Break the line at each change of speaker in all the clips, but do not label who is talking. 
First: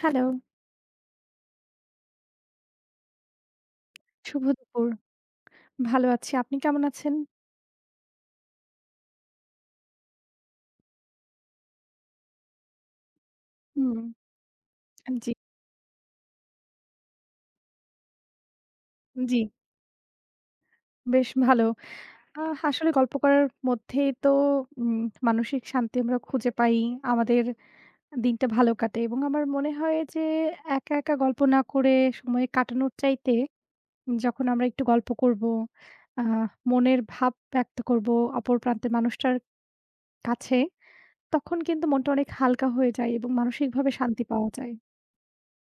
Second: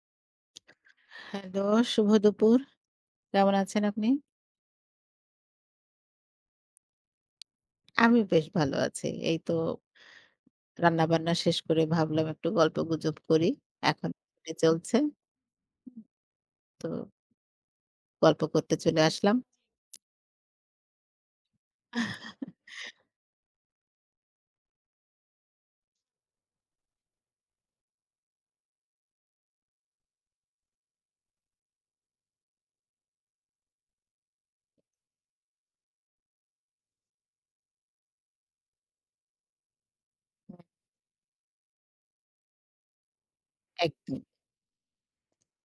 Hello,
hello, শুভ দুপুর। কেমন আছেন আপনি?
শুভ দুপুর। ভালো আছি। আপনি কেমন আছেন?
আমি বেশ ভালো আছি। এই তো রান্নাবান্না শেষ করে ভাবলাম একটু গল্পগুজব করি।
হুম,
এখন ছুটি চলছে।
জি,
তো গল্প করতে চলে আসলাম।
জি, বেশ ভালো। আসলে গল্প করার মধ্যেই তো উম মানসিক শান্তি আমরা খুঁজে পাই। আমাদের দিনটা ভালো কাটে এবং আমার মনে হয় যে একা, একা গল্প না করে সময় কাটানোর চাইতে যখন আমরা একটু গল্প করব, আহ মনের ভাব ব্যক্ত করব অপর প্রান্তের মানুষটার কাছে, তখন কিন্তু মনটা অনেক হালকা হয়ে যায় এবং মানসিকভাবে
একদম,
শান্তি পাওয়া যায়।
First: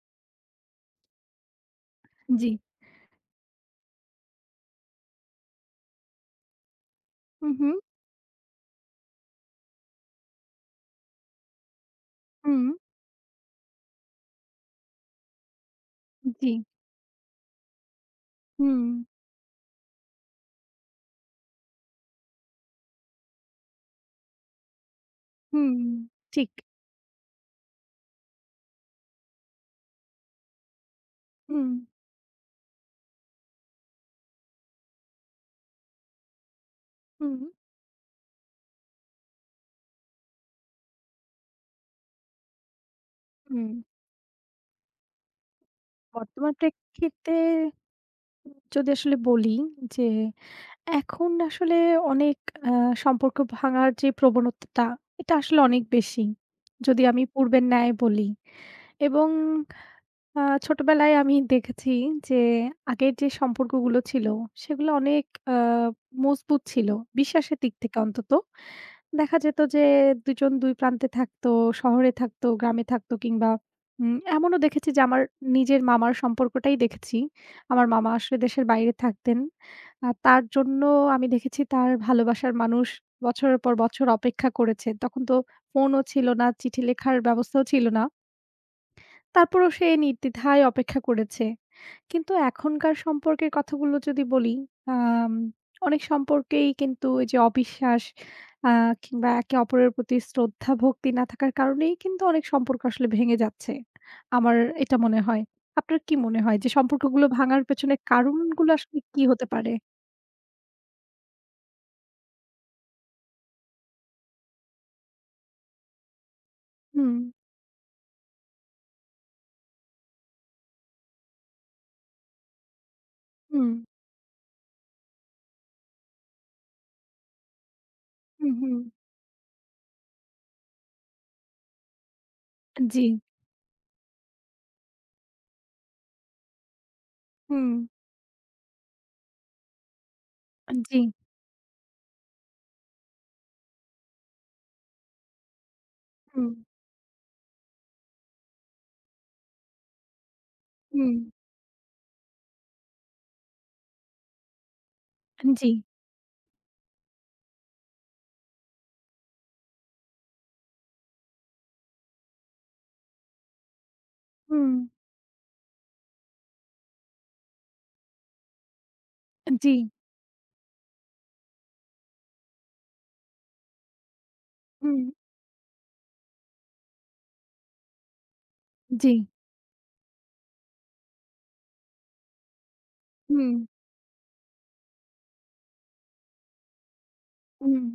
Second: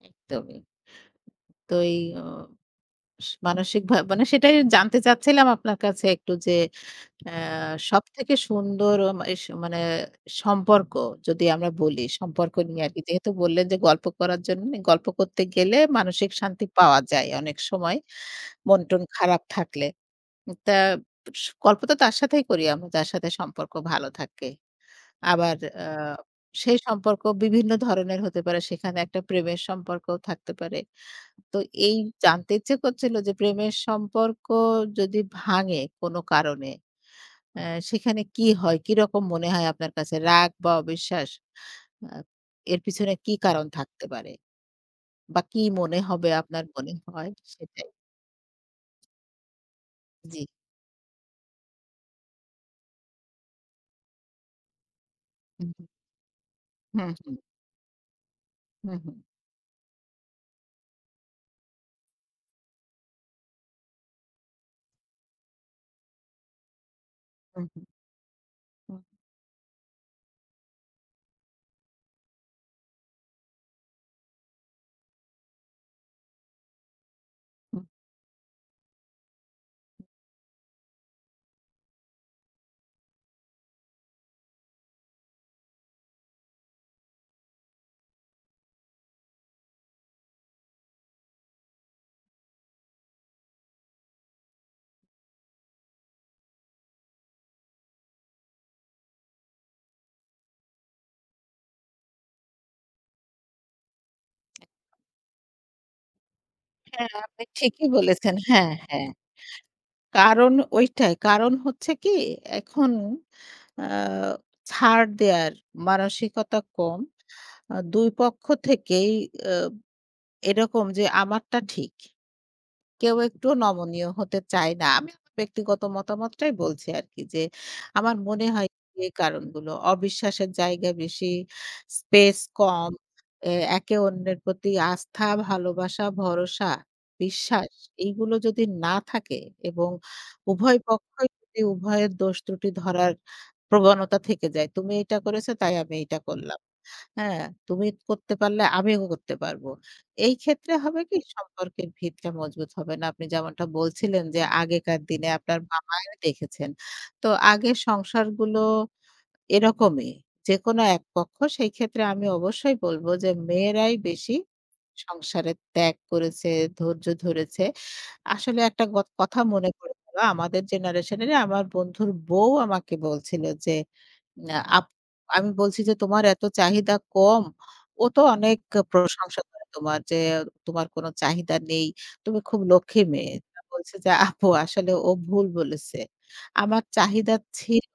একদমই। তো এই অ
জি।
মানসিক ভা মানে সেটাই জানতে চাচ্ছিলাম আপনার কাছে একটু যে, অ্যা
হু, হু,
সবথেকে সুন্দর ও মা এস মানে সম্পর্ক, যদি আমরা বলি, সম্পর্ক
হুম,
নিয়ে আরকি। যেহেতু বললেন যে গল্প করার জন্য, গল্প করতে গেলে মানসিক
জি।
শান্তি পাওয়া যায় অনেক সময়।
হুম,
মন-টন খারাপ থাকলে। তা স গল্প তো তার সাথেই করি আমরা যার সাথে সম্পর্ক ভালো থাকে। আবার
হুম,
আ
ঠিক।
সেই সম্পর্ক বিভিন্ন ধরনের হতে পারে। সেখানে একটা প্রেমের সম্পর্কও থাকতে পারে। তো
হুম,
এই জানতে ইচ্ছে করছিল যে প্রেমের সম্পর্ক যদি ভাঙে কোনো কারণে,
হুম,
অ্যা সেখানে কি হয়? কিরকম মনে হয় আপনার কাছে? রাগ বা অবিশ্বাস? আ এর পিছনে কি কারণ
হুম।
থাকতে পারে? বা কি মনে হবে
বর্তমান
আপনার মনে হয়
প্রেক্ষিতে
সেটাই?
যদি আসলে বলি যে
জি।
এখন আসলে অনেক আ সম্পর্ক ভাঙার যে প্রবণতাটা এটা আসলে
হুম,
অনেক বেশি। যদি
হুম,
আমি
হুম,
পূর্বের ন্যায় বলি
হুম, হুম,
এবং আ ছোটবেলায় আমি দেখেছি যে আগের যে সম্পর্কগুলো ছিল সেগুলো অনেক আ মজবুত ছিল বিশ্বাসের দিক
হুম।
থেকে অন্তত।
হুম,
দেখা যেত যে ২ জন ২ প্রান্তে থাকতো, শহরে থাকতো, গ্রামে থাকতো কিংবা এমনও দেখেছি যে আমার নিজের মামার সম্পর্কটাই দেখেছি।
হুম।
আমার মামা আসলে দেশের বাইরে থাকতেন। তার জন্য আমি দেখেছি তার ভালোবাসার মানুষ বছরের পর বছর অপেক্ষা করেছে। তখন তো ফোনও ছিল না, চিঠি লেখার ব্যবস্থাও ছিল না। তারপরও সে নির্দ্বিধায় অপেক্ষা করেছে। কিন্তু এখনকার সম্পর্কের কথাগুলো যদি বলি, আম অনেক সম্পর্কেই কিন্তু ওই যে অবিশ্বাস আ কিংবা একে অপরের প্রতি শ্রদ্ধা ভক্তি না থাকার কারণেই কিন্তু অনেক সম্পর্ক আসলে ভেঙে যাচ্ছে। আমার এটা মনে হয়। আপনার কি মনে হয় যে
হ্যাঁ,
সম্পর্কগুলো
আপনি
ভাঙার
ঠিকই
পেছনে
বলেছেন।
কারণগুলো
হ্যাঁ,
আসলে
হ্যাঁ।
কি হতে পারে?
কারণ ওইটাই। কারণ হচ্ছে কি এখন আ ছাড় দেয়ার মানসিকতা কম।
হুম,
২ পক্ষ থেকেই এরকম যে আমারটা ঠিক। কেউ একটু
হুম,
নমনীয় হতে চায় না। আমি আমার ব্যক্তিগত মতামতটাই বলছি আরকি যে, আমার মনে
হুম,
হয়
হুম।
এই কারণগুলো। অবিশ্বাসের জায়গা বেশি, স্পেস কম,
জি,
এ একে অন্যের প্রতি আস্থা, ভালোবাসা, ভরসা,
হুম,
বিশ্বাস এইগুলো যদি না থাকে এবং উভয়
জি,
পক্ষই যদি উভয়ের দোষ ত্রুটি ধরার প্রবণতা থেকে যায়। তুমি এটা করেছো তাই আমি এটা
হুম,
করলাম। হ্যাঁ, তুমি করতে পারলে আমিও করতে পারবো। এই ক্ষেত্রে হবে
হুম,
কি সম্পর্কের ভিতটা মজবুত হবে না। আপনি যেমনটা বলছিলেন যে আগেকার দিনে আপনার
জি,
বাবাইও দেখেছেন। তো আগের সংসারগুলো এরকমই। যেকোনো এক পক্ষ সেই ক্ষেত্রে আমি অবশ্যই বলবো যে মেয়েরাই বেশি
হুম,
সংসারে ত্যাগ করেছে, ধৈর্য ধরেছে। আসলে একটা গত কথা মনে
জি,
পড়ে গেল, আমাদের জেনারেশনেরই আমার বন্ধুর বউ আমাকে বলছিল যে না আপ
হুম,
আমি বলছি যে, "তোমার এত চাহিদা কম।" ও তো অনেক
জি,
প্রশংসা করে তোমার যে, "তোমার কোনো চাহিদা নেই। তুমি খুব লক্ষ্মী মেয়ে।"
হুম।
তা বলছি যে, "আপু আসলে ও ভুল বলেছে। আমার চাহিদা
হুম,
ছিল।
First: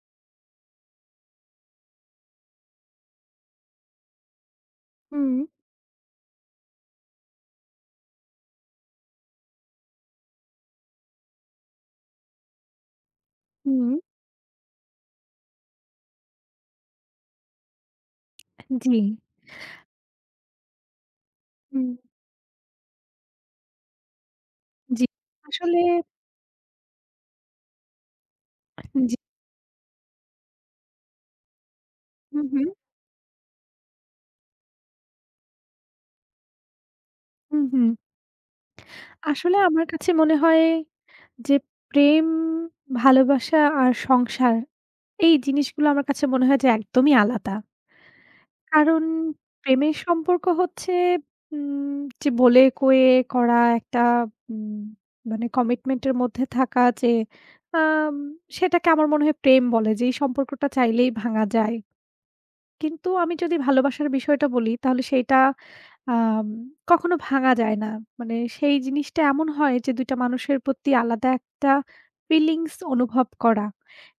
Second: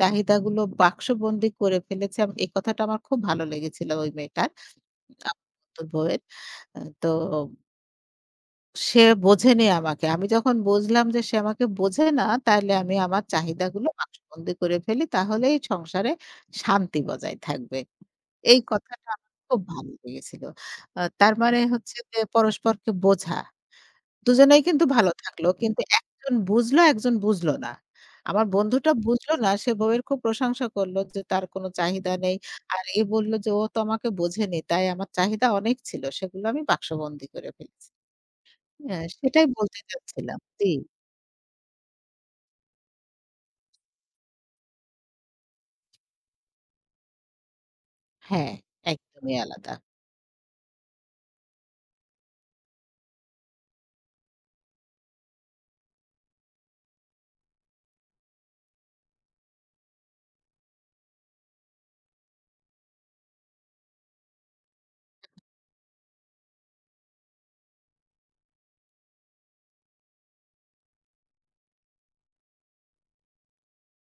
চাহিদাগুলো বাক্সবন্দী করে ফেলেছি।" এই কথাটা আমার খুব ভালো লেগেছিল ওই মেয়েটার,
হুম,
বন্ধুর বউয়ের। তো সে বোঝেনি আমাকে। আমি যখন বুঝলাম যে সে আমাকে বোঝে না, তাইলে আমি আমার চাহিদাগুলো
হুম।
বাক্সবন্দী করে ফেলি। তাহলেই সংসারে শান্তি বজায় থাকবে। এই
জি,
কথাটা আমার খুব ভালো লেগেছিল। তার মানে
হুম।
হচ্ছে যে পরস্পরকে বোঝা। দুজনেই কিন্তু
জি।
ভালো থাকলো। কিন্তু
আসলে
একজন বুঝলো, একজন বুঝলো না। আমার বন্ধুটা
জি।
বুঝলো না। সে বউয়ের খুব প্রশংসা করলো যে তার কোনো চাহিদা নেই।
হুম, হুম।
আর এ বলল যে, "ও তো আমাকে বোঝেনি। তাই আমার চাহিদা অনেক ছিল। সেগুলো আমি বাক্সবন্দী করে
হুম, হুম।
ফেলেছি।" হ্যাঁ, সেটাই
আসলে
বলতে
আমার কাছে মনে
চাচ্ছিলাম।
হয়
জি,
যে প্রেম, ভালোবাসা আর সংসার এই জিনিসগুলো আমার কাছে মনে হয় যে একদমই আলাদা।
হ্যাঁ,
কারণ
একদমই আলাদা।
প্রেমের সম্পর্ক হচ্ছে উম যে বলে কয়ে করা একটা উম মানে কমিটমেন্টের মধ্যে থাকা যে আম সেটাকে আমার মনে হয় প্রেম বলে যে এই সম্পর্কটা চাইলেই ভাঙা যায়। কিন্তু আমি যদি ভালোবাসার বিষয়টা বলি তাহলে সেইটা আম কখনো ভাঙা যায় না। মানে সেই জিনিসটা এমন হয় যে ২ টা মানুষের প্রতি আলাদা একটা ফিলিংস অনুভব করা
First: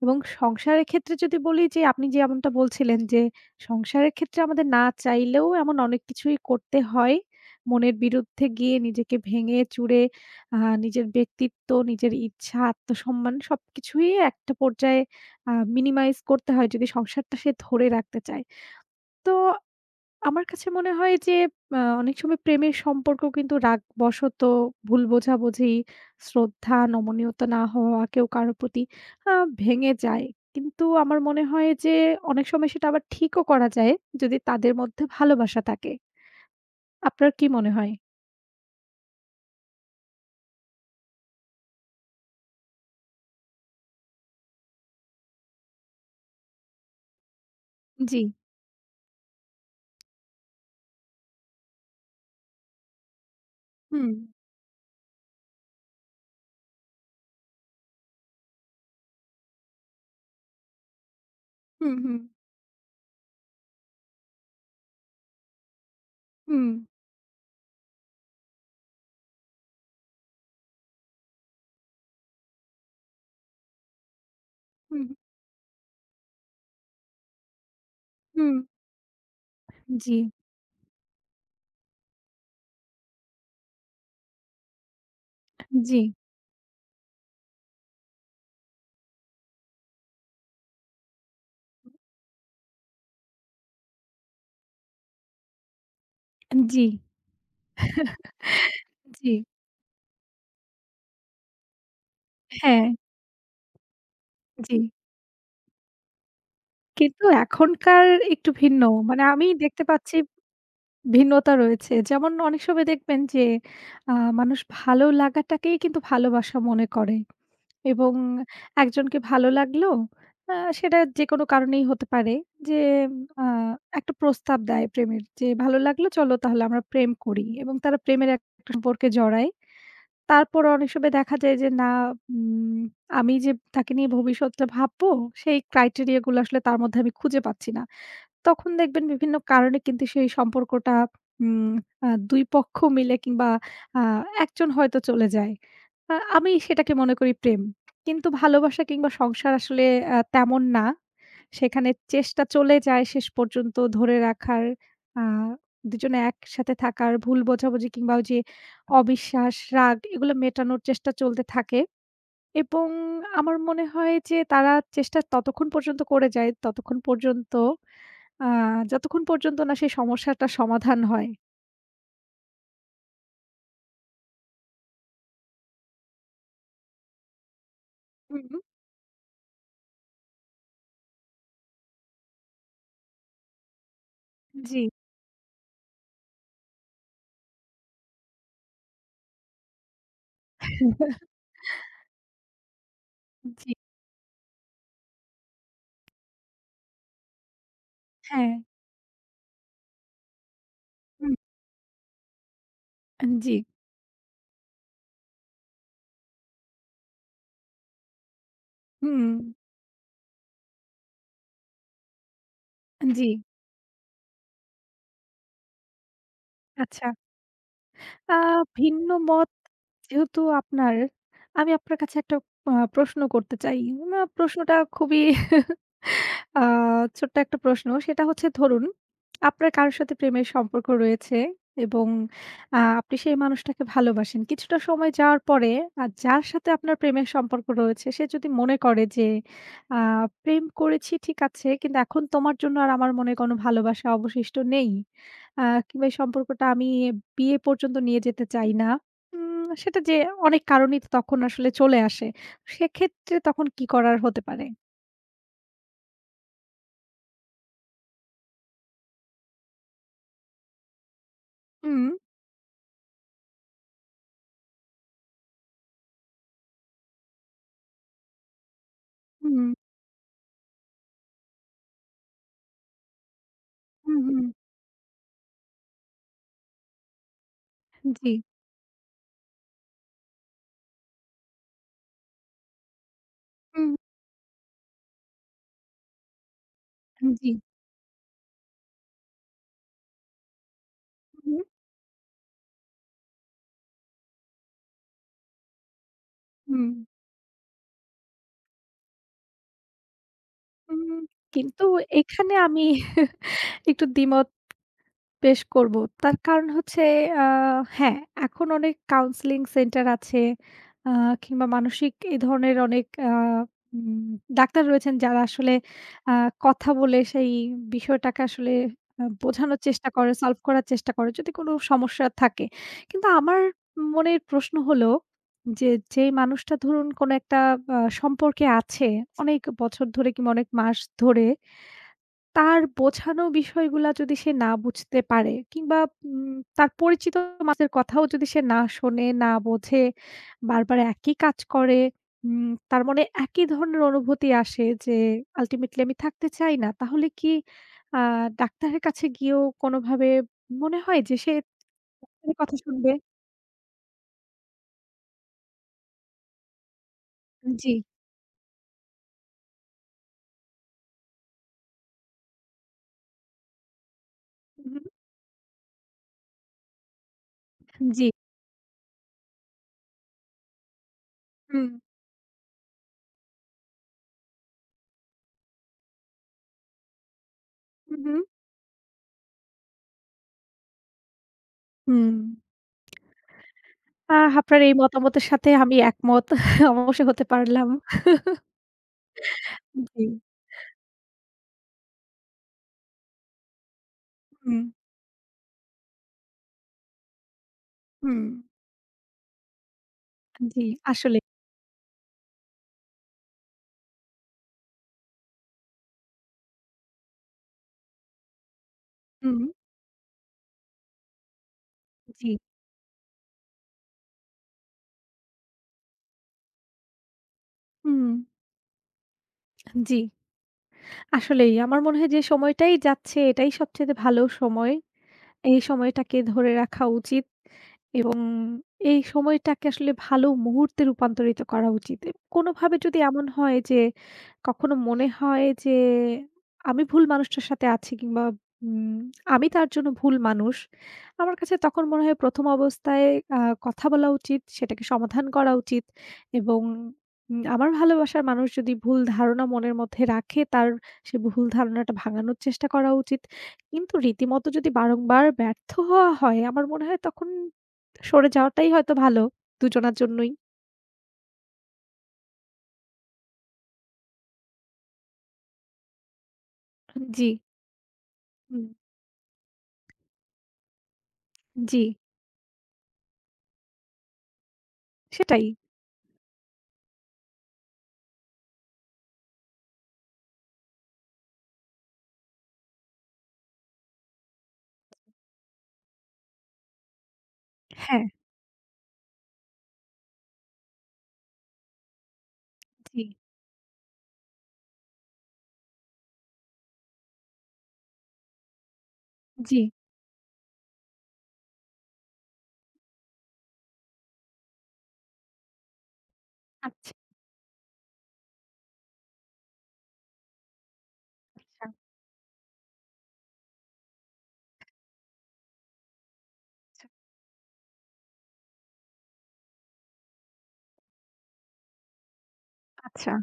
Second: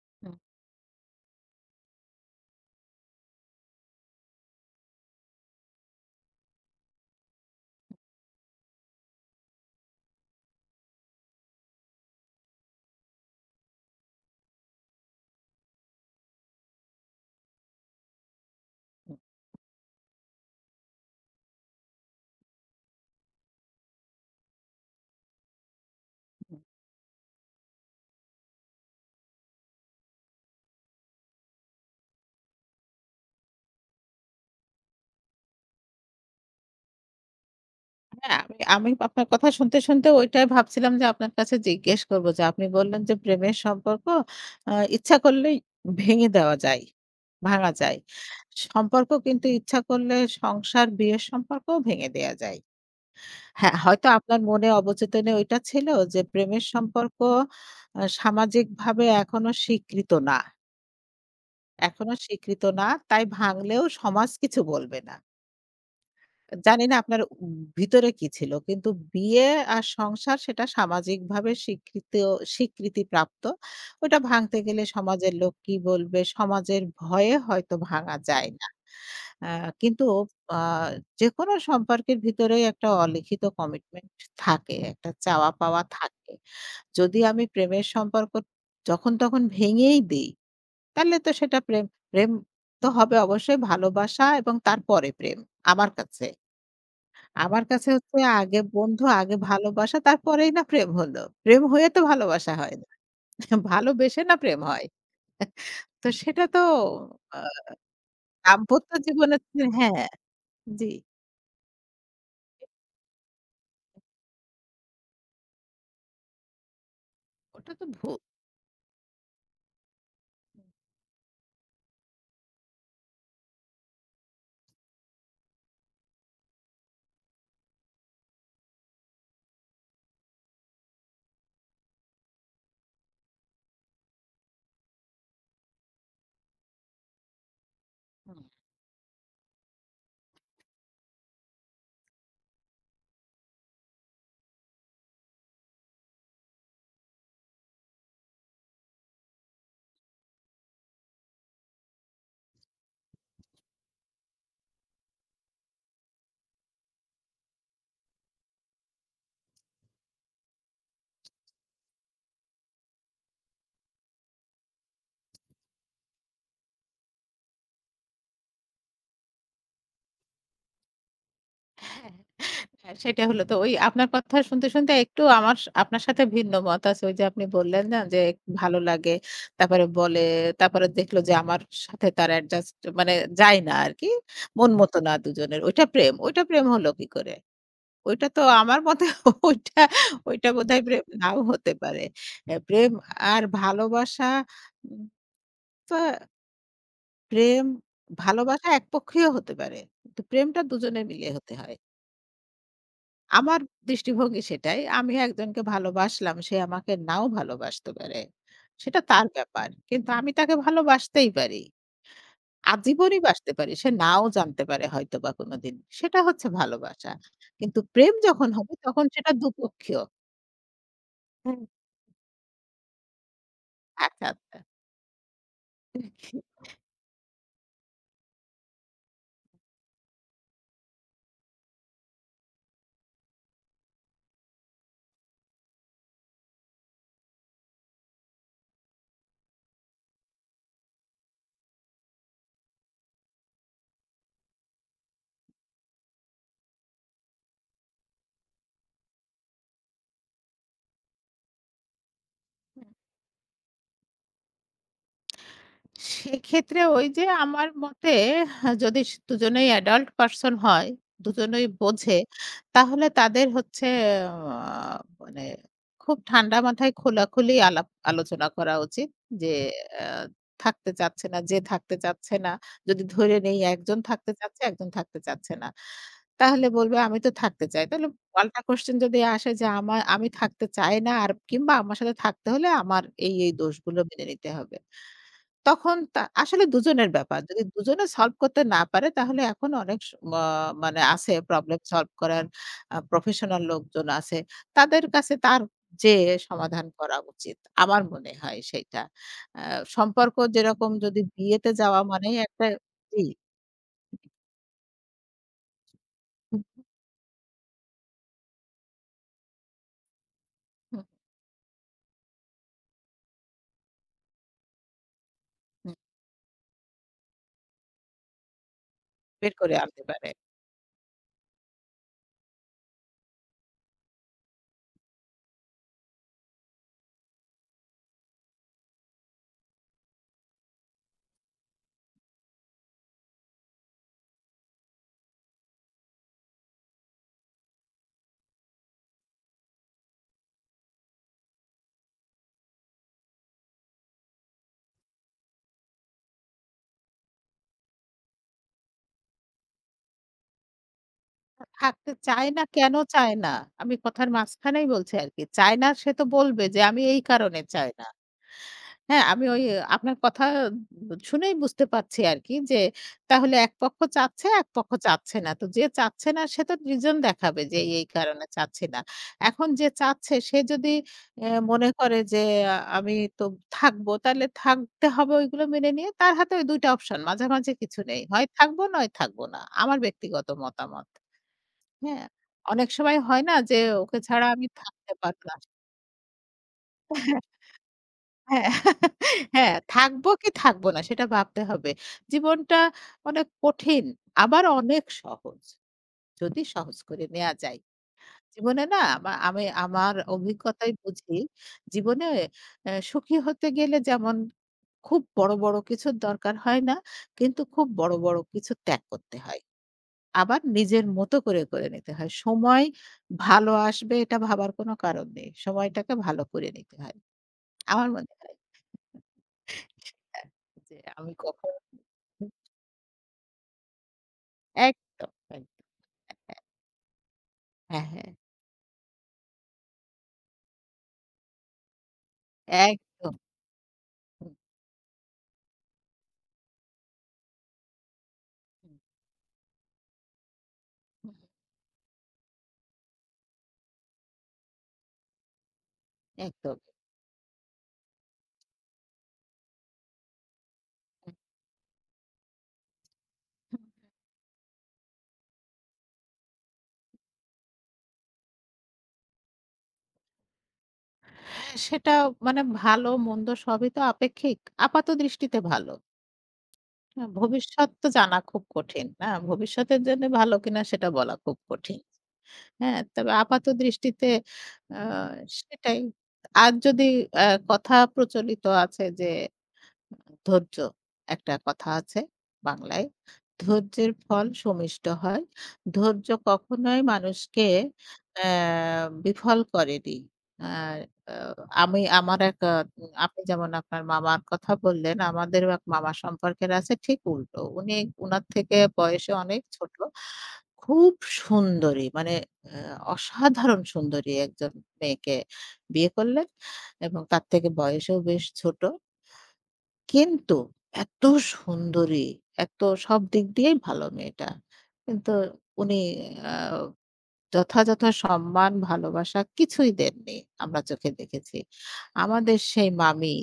এবং
হুম,
সংসারের ক্ষেত্রে যদি বলি যে আপনি যে এমনটা বলছিলেন যে সংসারের ক্ষেত্রে আমাদের না চাইলেও এমন অনেক কিছুই করতে হয়। মনের বিরুদ্ধে গিয়ে নিজেকে ভেঙে চুরে আ নিজের ব্যক্তিত্ব, নিজের ইচ্ছা, আত্মসম্মান সবকিছুই একটা পর্যায়ে মিনিমাইজ করতে হয় যদি সংসারটা সে ধরে রাখতে চায়।
হুম,
তো আমার কাছে মনে হয় যে অনেক সময় প্রেমের সম্পর্ক কিন্তু রাগ বশত, ভুল বোঝাবুঝি,
হুম।
শ্রদ্ধা, নমনীয়তা না হওয়া কেউ কারো প্রতি আ ভেঙে যায়। কিন্তু আমার মনে হয় যে অনেক সময় সেটা আবার ঠিকও করা যায় যদি তাদের মধ্যে ভালোবাসা থাকে। আপনার কি মনে হয়?
হ্যাঁ, আমি আমি আপনার কথা শুনতে ওইটাই ভাবছিলাম যে আপনার কাছে জিজ্ঞেস করব যে আপনি বললেন যে প্রেমের সম্পর্ক আ ইচ্ছা করলেই ভেঙে দেওয়া যায়, ভাঙা যায়।
জি।
সম্পর্ক কিন্তু ইচ্ছা করলে সংসার, বিয়ের সম্পর্কও ভেঙে দেয়া যায়। হ্যাঁ, হয়তো
হুম,
আপনার মনে অবচেতনে ওইটা ছিল যে প্রেমের সম্পর্ক সামাজিকভাবে এখনো স্বীকৃত না।
হুম,
এখনো
হুম,
স্বীকৃত না। তাই ভাঙলেও সমাজ কিছু বলবে না।
হুম,
জানি না আপনার ভিতরে কি ছিল। কিন্তু বিয়ে আর সংসার সেটা সামাজিকভাবে স্বীকৃতিপ্রাপ্ত। ওটা ভাঙতে গেলে
হুম,
সমাজের লোক কি বলবে, সমাজের ভয়ে হয়তো ভাঙা যায়
হুম।
না। আ কিন্তু
জি,
আ যেকোনো সম্পর্কের ভিতরেই একটা অলিখিত কমিটমেন্ট থাকে, একটা চাওয়া পাওয়া
জি,
থাকে। যদি আমি প্রেমের সম্পর্ক যখন তখন ভেঙেই দেই তাহলে তো সেটা প্রেম। প্রেম তো হবে অবশ্যই ভালোবাসা এবং তারপরে প্রেম। আমার কাছে।
জি,
আমার কাছে হচ্ছে আগে বন্ধু,
জি।
আগে ভালোবাসা, তারপরেই না প্রেম হলো। প্রেম হয়ে তো ভালোবাসা হয়
হ্যাঁ,
না। ভালোবেসে না প্রেম
জি।
হয়। তো সেটা তো
কিন্তু
আ
এখনকার একটু ভিন্ন।
দাম্পত্য
মানে
জীবনে
আমি দেখতে
হ্যাঁ,
পাচ্ছি
জি।
ভিন্নতা রয়েছে। যেমন অনেক সময় দেখবেন যে আ মানুষ ভালো লাগাটাকেই কিন্তু ভালোবাসা মনে করে
ওটা তো
এবং
ভুল।
একজনকে ভালো লাগলো আ সেটা যেকোনো কারণেই হতে পারে যে আ একটা প্রস্তাব দেয় প্রেমের যে, "ভালো লাগলো চলো তাহলে আমরা প্রেম করি" এবং তারা প্রেমের একটা সম্পর্কে জড়ায়। তারপর অনেক সময় দেখা যায় যে না উম আমি যে তাকে নিয়ে ভবিষ্যৎটা ভাববো সেই ক্রাইটেরিয়া গুলো আসলে তার মধ্যে আমি খুঁজে পাচ্ছি না। তখন দেখবেন বিভিন্ন কারণে কিন্তু সেই সম্পর্কটা উম আ ২ পক্ষ মিলে কিংবা আ একজন হয়তো চলে যায়। আমি সেটাকে মনে করি প্রেম। কিন্তু ভালোবাসা কিংবা সংসার আসলে তেমন না। সেখানে চেষ্টা চলে যায় শেষ পর্যন্ত ধরে রাখার, আ দুজনে একসাথে থাকার, ভুল বোঝাবুঝি কিংবা ওই যে অবিশ্বাস, রাগ এগুলো মেটানোর চেষ্টা চলতে থাকে এবং আমার মনে হয় যে তারা চেষ্টা ততক্ষণ পর্যন্ত করে যায়, ততক্ষণ পর্যন্ত আ যতক্ষণ পর্যন্ত না সেই সমস্যাটা সমাধান হয়।
হ্যাঁ, হ্যাঁ, সেটা হলো তো ওই আপনার কথা শুনতে একটু আমার আপনার সাথে ভিন্ন মত আছে। ওই যে আপনি বললেন না যে
হুম,
ভালো লাগে। তারপরে বলে, তারপরে দেখলো যে আমার সাথে তার অ্যাডজাস্ট মানে যায় না আরকি। মন
জি।
মতো না দুজনের। ওইটা প্রেম। ওইটা প্রেম হলো কি করে? ওইটা তো আমার মতে, ওইটা, ওইটা বোধহয় প্রেম নাও হতে পারে। প্রেম আর
জি,
ভালোবাসা উম তো প্রেম,
হ্যাঁ।
ভালোবাসা একপক্ষীয় হতে পারে। কিন্তু প্রেমটা দুজনে মিলিয়ে
হুম।
হতে হয়।
জি,
আমার দৃষ্টিভঙ্গি সেটাই। আমি একজনকে ভালোবাসলাম, সে আমাকে নাও ভালোবাসতে পারে। সেটা তার
হুম,
ব্যাপার। কিন্তু আমি তাকে ভালোবাসতেই পারি। আজীবনই
জি,
বাসতে পারি। সে নাও জানতে পারে হয়তোবা কোনোদিন। সেটা হচ্ছে
আচ্ছা।
ভালোবাসা। কিন্তু প্রেম
আ
যখন হবে তখন
ভিন্ন
সেটা
মত
দুপক্ষীয়।
যেহেতু আপনার,
হুম।
আমি আপনার কাছে একটা প্রশ্ন করতে চাই।
আচ্ছা, আচ্ছা।
প্রশ্নটা খুবই আ ছোট্ট একটা প্রশ্ন। সেটা হচ্ছে ধরুন, আপনার কারো সাথে প্রেমের সম্পর্ক রয়েছে এবং আপনি সেই মানুষটাকে ভালোবাসেন। কিছুটা সময় যাওয়ার পরে যার সাথে আপনার প্রেমের সম্পর্ক রয়েছে, সে যদি মনে করে যে আ প্রেম করেছি ঠিক আছে, কিন্তু এখন তোমার জন্য আর আমার মনে কোনো ভালোবাসা অবশিষ্ট নেই। আ কিংবা এই সম্পর্কটা আমি বিয়ে পর্যন্ত নিয়ে যেতে চাই না। সেটা যে অনেক কারণই তো তখন আসলে চলে আসে। সেক্ষেত্রে তখন কি করার হতে পারে?
সেক্ষেত্রে ওই যে আমার মতে যদি দুজনেই অ্যাডাল্ট পারসন হয়, দুজনেই
হুম,
বোঝে, তাহলে তাদের হচ্ছে আ মানে খুব ঠান্ডা মাথায় খোলাখুলি আলাপ আলোচনা করা উচিত যে
হুম।
আ থাকতে চাচ্ছে না, যদি ধরে নেই একজন
হুম,
থাকতে
হুম।
চাচ্ছে, একজন থাকতে চাচ্ছে না। তাহলে বলবে আমি তো থাকতে চাই। তাহলে
জি।
পাল্টা কোয়েশ্চেন যদি আসে যে আমি থাকতে চাই না আর, কিংবা আমার সাথে থাকতে হলে আমার এই, এই
হুম,
দোষগুলো মেনে নিতে হবে। তখন তা আসলে দুজনের ব্যাপার।
জি।
যদি দুজনে সলভ করতে না পারে তাহলে এখন অনেক স ম মানে আছে,
হুম,
প্রবলেম সলভ করার প্রফেশনাল লোকজন আছে। তাদের কাছে তার যেয়ে সমাধান
হুম।
করা উচিত। আমার মনে হয় সেইটা। আ সম্পর্ক যেরকম
হুম,
যদি বিয়েতে
কিন্তু
যাওয়া মানেই
এখানে
একটা
আমি
জি,
একটু দ্বিমত পেশ করব। তার
হুম,
কারণ হচ্ছে আ হ্যাঁ, এখন অনেক কাউন্সেলিং সেন্টার আছে
হুম,
আ কিংবা মানসিক এ ধরনের অনেক আ উম ডাক্তার রয়েছেন যারা আসলে
হুম,
আ কথা বলে সেই বিষয়টাকে আসলে
বের করে
বোঝানোর
আনতে
চেষ্টা
পারে।
করে, সলভ করার চেষ্টা করে যদি কোনো সমস্যা থাকে। কিন্তু আমার মনের প্রশ্ন হলো যে, যেই মানুষটা ধরুন কোনো একটা সম্পর্কে আছে অনেক বছর ধরে কিংবা অনেক মাস ধরে তার বোঝানো বিষয়গুলা যদি সে না বুঝতে পারে কিংবা তার পরিচিত মানুষের কথাও যদি সে না শোনে, না বোঝে, বারবার একই কাজ করে, তার মনে একই ধরনের অনুভূতি আসে যে আল্টিমেটলি আমি থাকতে চাই না। তাহলে কি আ ডাক্তারের কাছে গিয়েও কোনোভাবে মনে হয় যে সে
থাকতে চায়
ডাক্তারের
না,
কথা
কেন
শুনবে?
চায় না? আমি কথার মাঝখানেই বলছি আরকি। চায় না, সে তো বলবে যে আমি এই কারণে চাই
জি,
না। হ্যাঁ, আমি ওই আপনার কথা শুনেই বুঝতে পারছি আরকি যে তাহলে এক পক্ষ চাচ্ছে, এক
হুম,
পক্ষ
হুম।
চাচ্ছে না। তো যে চাচ্ছে না সে তো রিজন দেখাবে যে এই, এই
জি।
কারণে চাচ্ছি না। এখন যে চাচ্ছে সে যদি এ মনে
হুম,
করে যে আমি তো থাকবো, তাহলে থাকতে হবে ওইগুলো মেনে নিয়ে। তার হাতে ওই ২ টা অপশন, মাঝামাঝি কিছু
হুম,
নেই।
হুম,
হয় থাকবো নয় থাকবো না। আমার ব্যক্তিগত মতামত। হ্যাঁ?
হুম।
অনেক সময় হয় না যে ওকে ছাড়া আমি
আপনার এই
থাকতে পারব
মতামতের
না।
সাথে আমি একমত অবশ্য হতে পারলাম।
হ্যাঁ, হ্যাঁ,
জি।
থাকবো কি থাকবো না সেটা ভাবতে হবে। জীবনটা অনেক কঠিন আবার
হুম,
অনেক সহজ। যদি সহজ করে নেয়া যায়।
হুম।
জীবনে না আমি আমার
জি,
অভিজ্ঞতায় বুঝি,
আসলেই।
জীবনে সুখী হতে গেলে যেমন খুব বড়, বড় কিছুর দরকার হয় না। কিন্তু খুব বড়, বড় কিছু ত্যাগ করতে হয়।
হুম,
আবার নিজের মতো করে নিতে হয়।
জি,
সময় ভালো আসবে এটা ভাবার কোনো কারণ নেই। সময়টাকে ভালো করে নিতে হয়। আমার
হুম,
মনে হয়।
জি।
যে আমি
আসলেই
কখনো
আমার মনে হয় যে
হুম,
সময়টাই যাচ্ছে এটাই সবচেয়ে ভালো সময়।
একদম,
এই
একদম।
সময়টাকে ধরে রাখা উচিত।
হ্যাঁ, হ্যাঁ,
এবং এই সময়টাকে আসলে ভালো মুহূর্তে রূপান্তরিত করা উচিত। কোনোভাবে যদি
একদম।
এমন হয় যে
হুম,
কখনো মনে হয় যে আমি ভুল মানুষটার সাথে আছি কিংবা
হুম,
উম আমি তার জন্য ভুল মানুষ।
হুম,
আমার কাছে তখন মনে হয় ১ম অবস্থায় আ কথা বলা উচিত, সেটাকে সমাধান করা উচিত
একদম।
এবং আমার ভালোবাসার মানুষ যদি ভুল ধারণা মনের মধ্যে রাখে তার সে ভুল ধারণাটা ভাঙানোর চেষ্টা করা উচিত। কিন্তু রীতিমতো যদি বারংবার ব্যর্থ হওয়া হয় আমার মনে হয় তখন সরে যাওয়াটাই হয়তো ভালো দুজনার জন্যই।
সেটা মানে ভালো মন্দ সবই তো আপেক্ষিক। আপাত দৃষ্টিতে ভালো। হ্যাঁ,
জি,
ভবিষ্যৎ তো জানা খুব
হুম।
কঠিন। না? ভবিষ্যতের জন্য ভালো কিনা সেটা বলা খুব কঠিন।
জি,
হ্যাঁ? তবে আপাত দৃষ্টিতে আ
সেটাই।
সেটাই। আর যদি আ কথা প্রচলিত আছে যে ধৈর্য, একটা কথা আছে বাংলায়। ধৈর্যের ফল সমিষ্ট হয়। ধৈর্য কখনোই মানুষকে
হ্যাঁ,
অ্যা বিফল করেনি। আর আ আমি আমার এক আ
জি,
আপনি যেমন আপনার মামার কথা বললেন, আমাদেরও এক মামা সম্পর্কের আছে ঠিক উল্টো। উনি উনার থেকে বয়সে অনেক
জি।
ছোট। খুব সুন্দরী মানে আ অসাধারণ সুন্দরী একজন মেয়েকে বিয়ে করলেন,
আচ্ছা,
এবং তার থেকে বয়সেও বেশ ছোট। কিন্তু এত
আচ্ছা,
সুন্দরী, এত সব দিক দিয়েই ভালো মেয়েটা। কিন্তু উনি আ
আচ্ছা,
যথাযথ সম্মান, ভালোবাসা কিছুই দেননি। আমরা চোখে দেখেছি। আমাদের সেই
আচ্ছা।
মামি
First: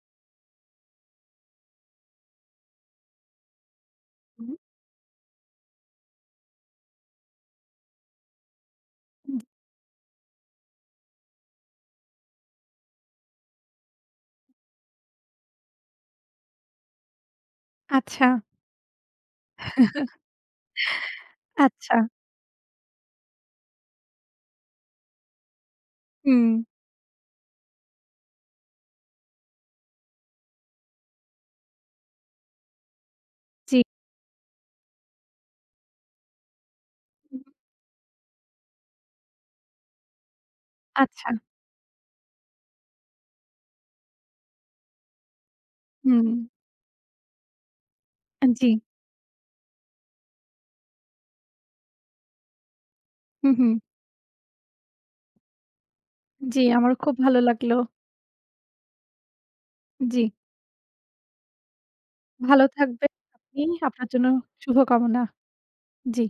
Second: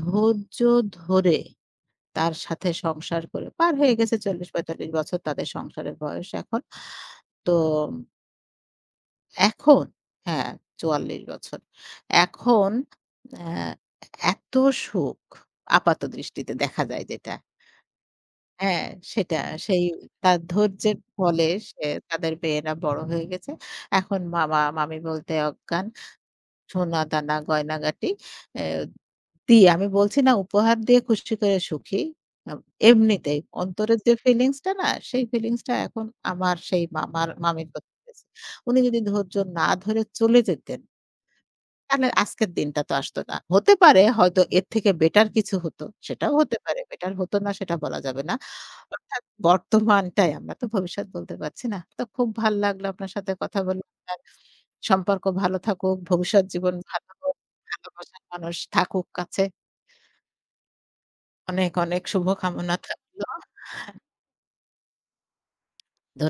ধৈর্য ধরে তার সাথে সংসার করে পার হয়ে গেছে।
হুম।
৪০-৪৫ বছর তাদের সংসারের বয়স এখন। তো
হুম,
এখন হ্যাঁ, ৪৪ বছর। এখন অ্যা এত সুখ আপাত দৃষ্টিতে দেখা যায় যেটা।
আচ্ছা,
হ্যাঁ, সেটা। সেই তার ধৈর্যের ফলে সে
আচ্ছা।
তাদের মেয়েরা বড় হয়ে গেছে। এখন মামা-মামি বলতে অজ্ঞান,
হুম,
সোনা-দানা, গয়নাগাটি এ দিয়ে, আমি বলছি না উপহার দিয়ে খুশি করে সুখী। আম এমনিতেই
জি,
অন্তরের যে ফিলিংসটা না, সেই ফিলিংসটা এখন আমার সেই মামার
হুম।
মামির প্রতি রয়েছে। উনি যদি ধৈর্য না ধরে চলে যেতেন,
আচ্ছা,
তাহলে আজকের দিনটা তো আসতো না। হতে পারে হয়তো এর থেকে বেটার কিছু হতো।
হুম,
সেটাও হতে পারে। বেটার হতো না সেটা বলা যাবে না।
জি,
অর্থাৎ বর্তমানটাই, আমরা তো ভবিষ্যৎ বলতে পারছি না। তো খুব ভাল লাগলো আপনার সাথে
হুম,
কথা
হুম।
বলে। আপনার সম্পর্ক ভালো থাকুক, ভবিষ্যৎ
জি,
জীবন
আমারও
ভালো
খুব
হোক,
ভালো লাগলো।
ভালোবাসার মানুষ থাকুক কাছে।
জি,
অনেক, অনেক
ভালো
শুভকামনা
থাকবেন
থাকলো।
আপনি। আপনার জন্য শুভকামনা। জি।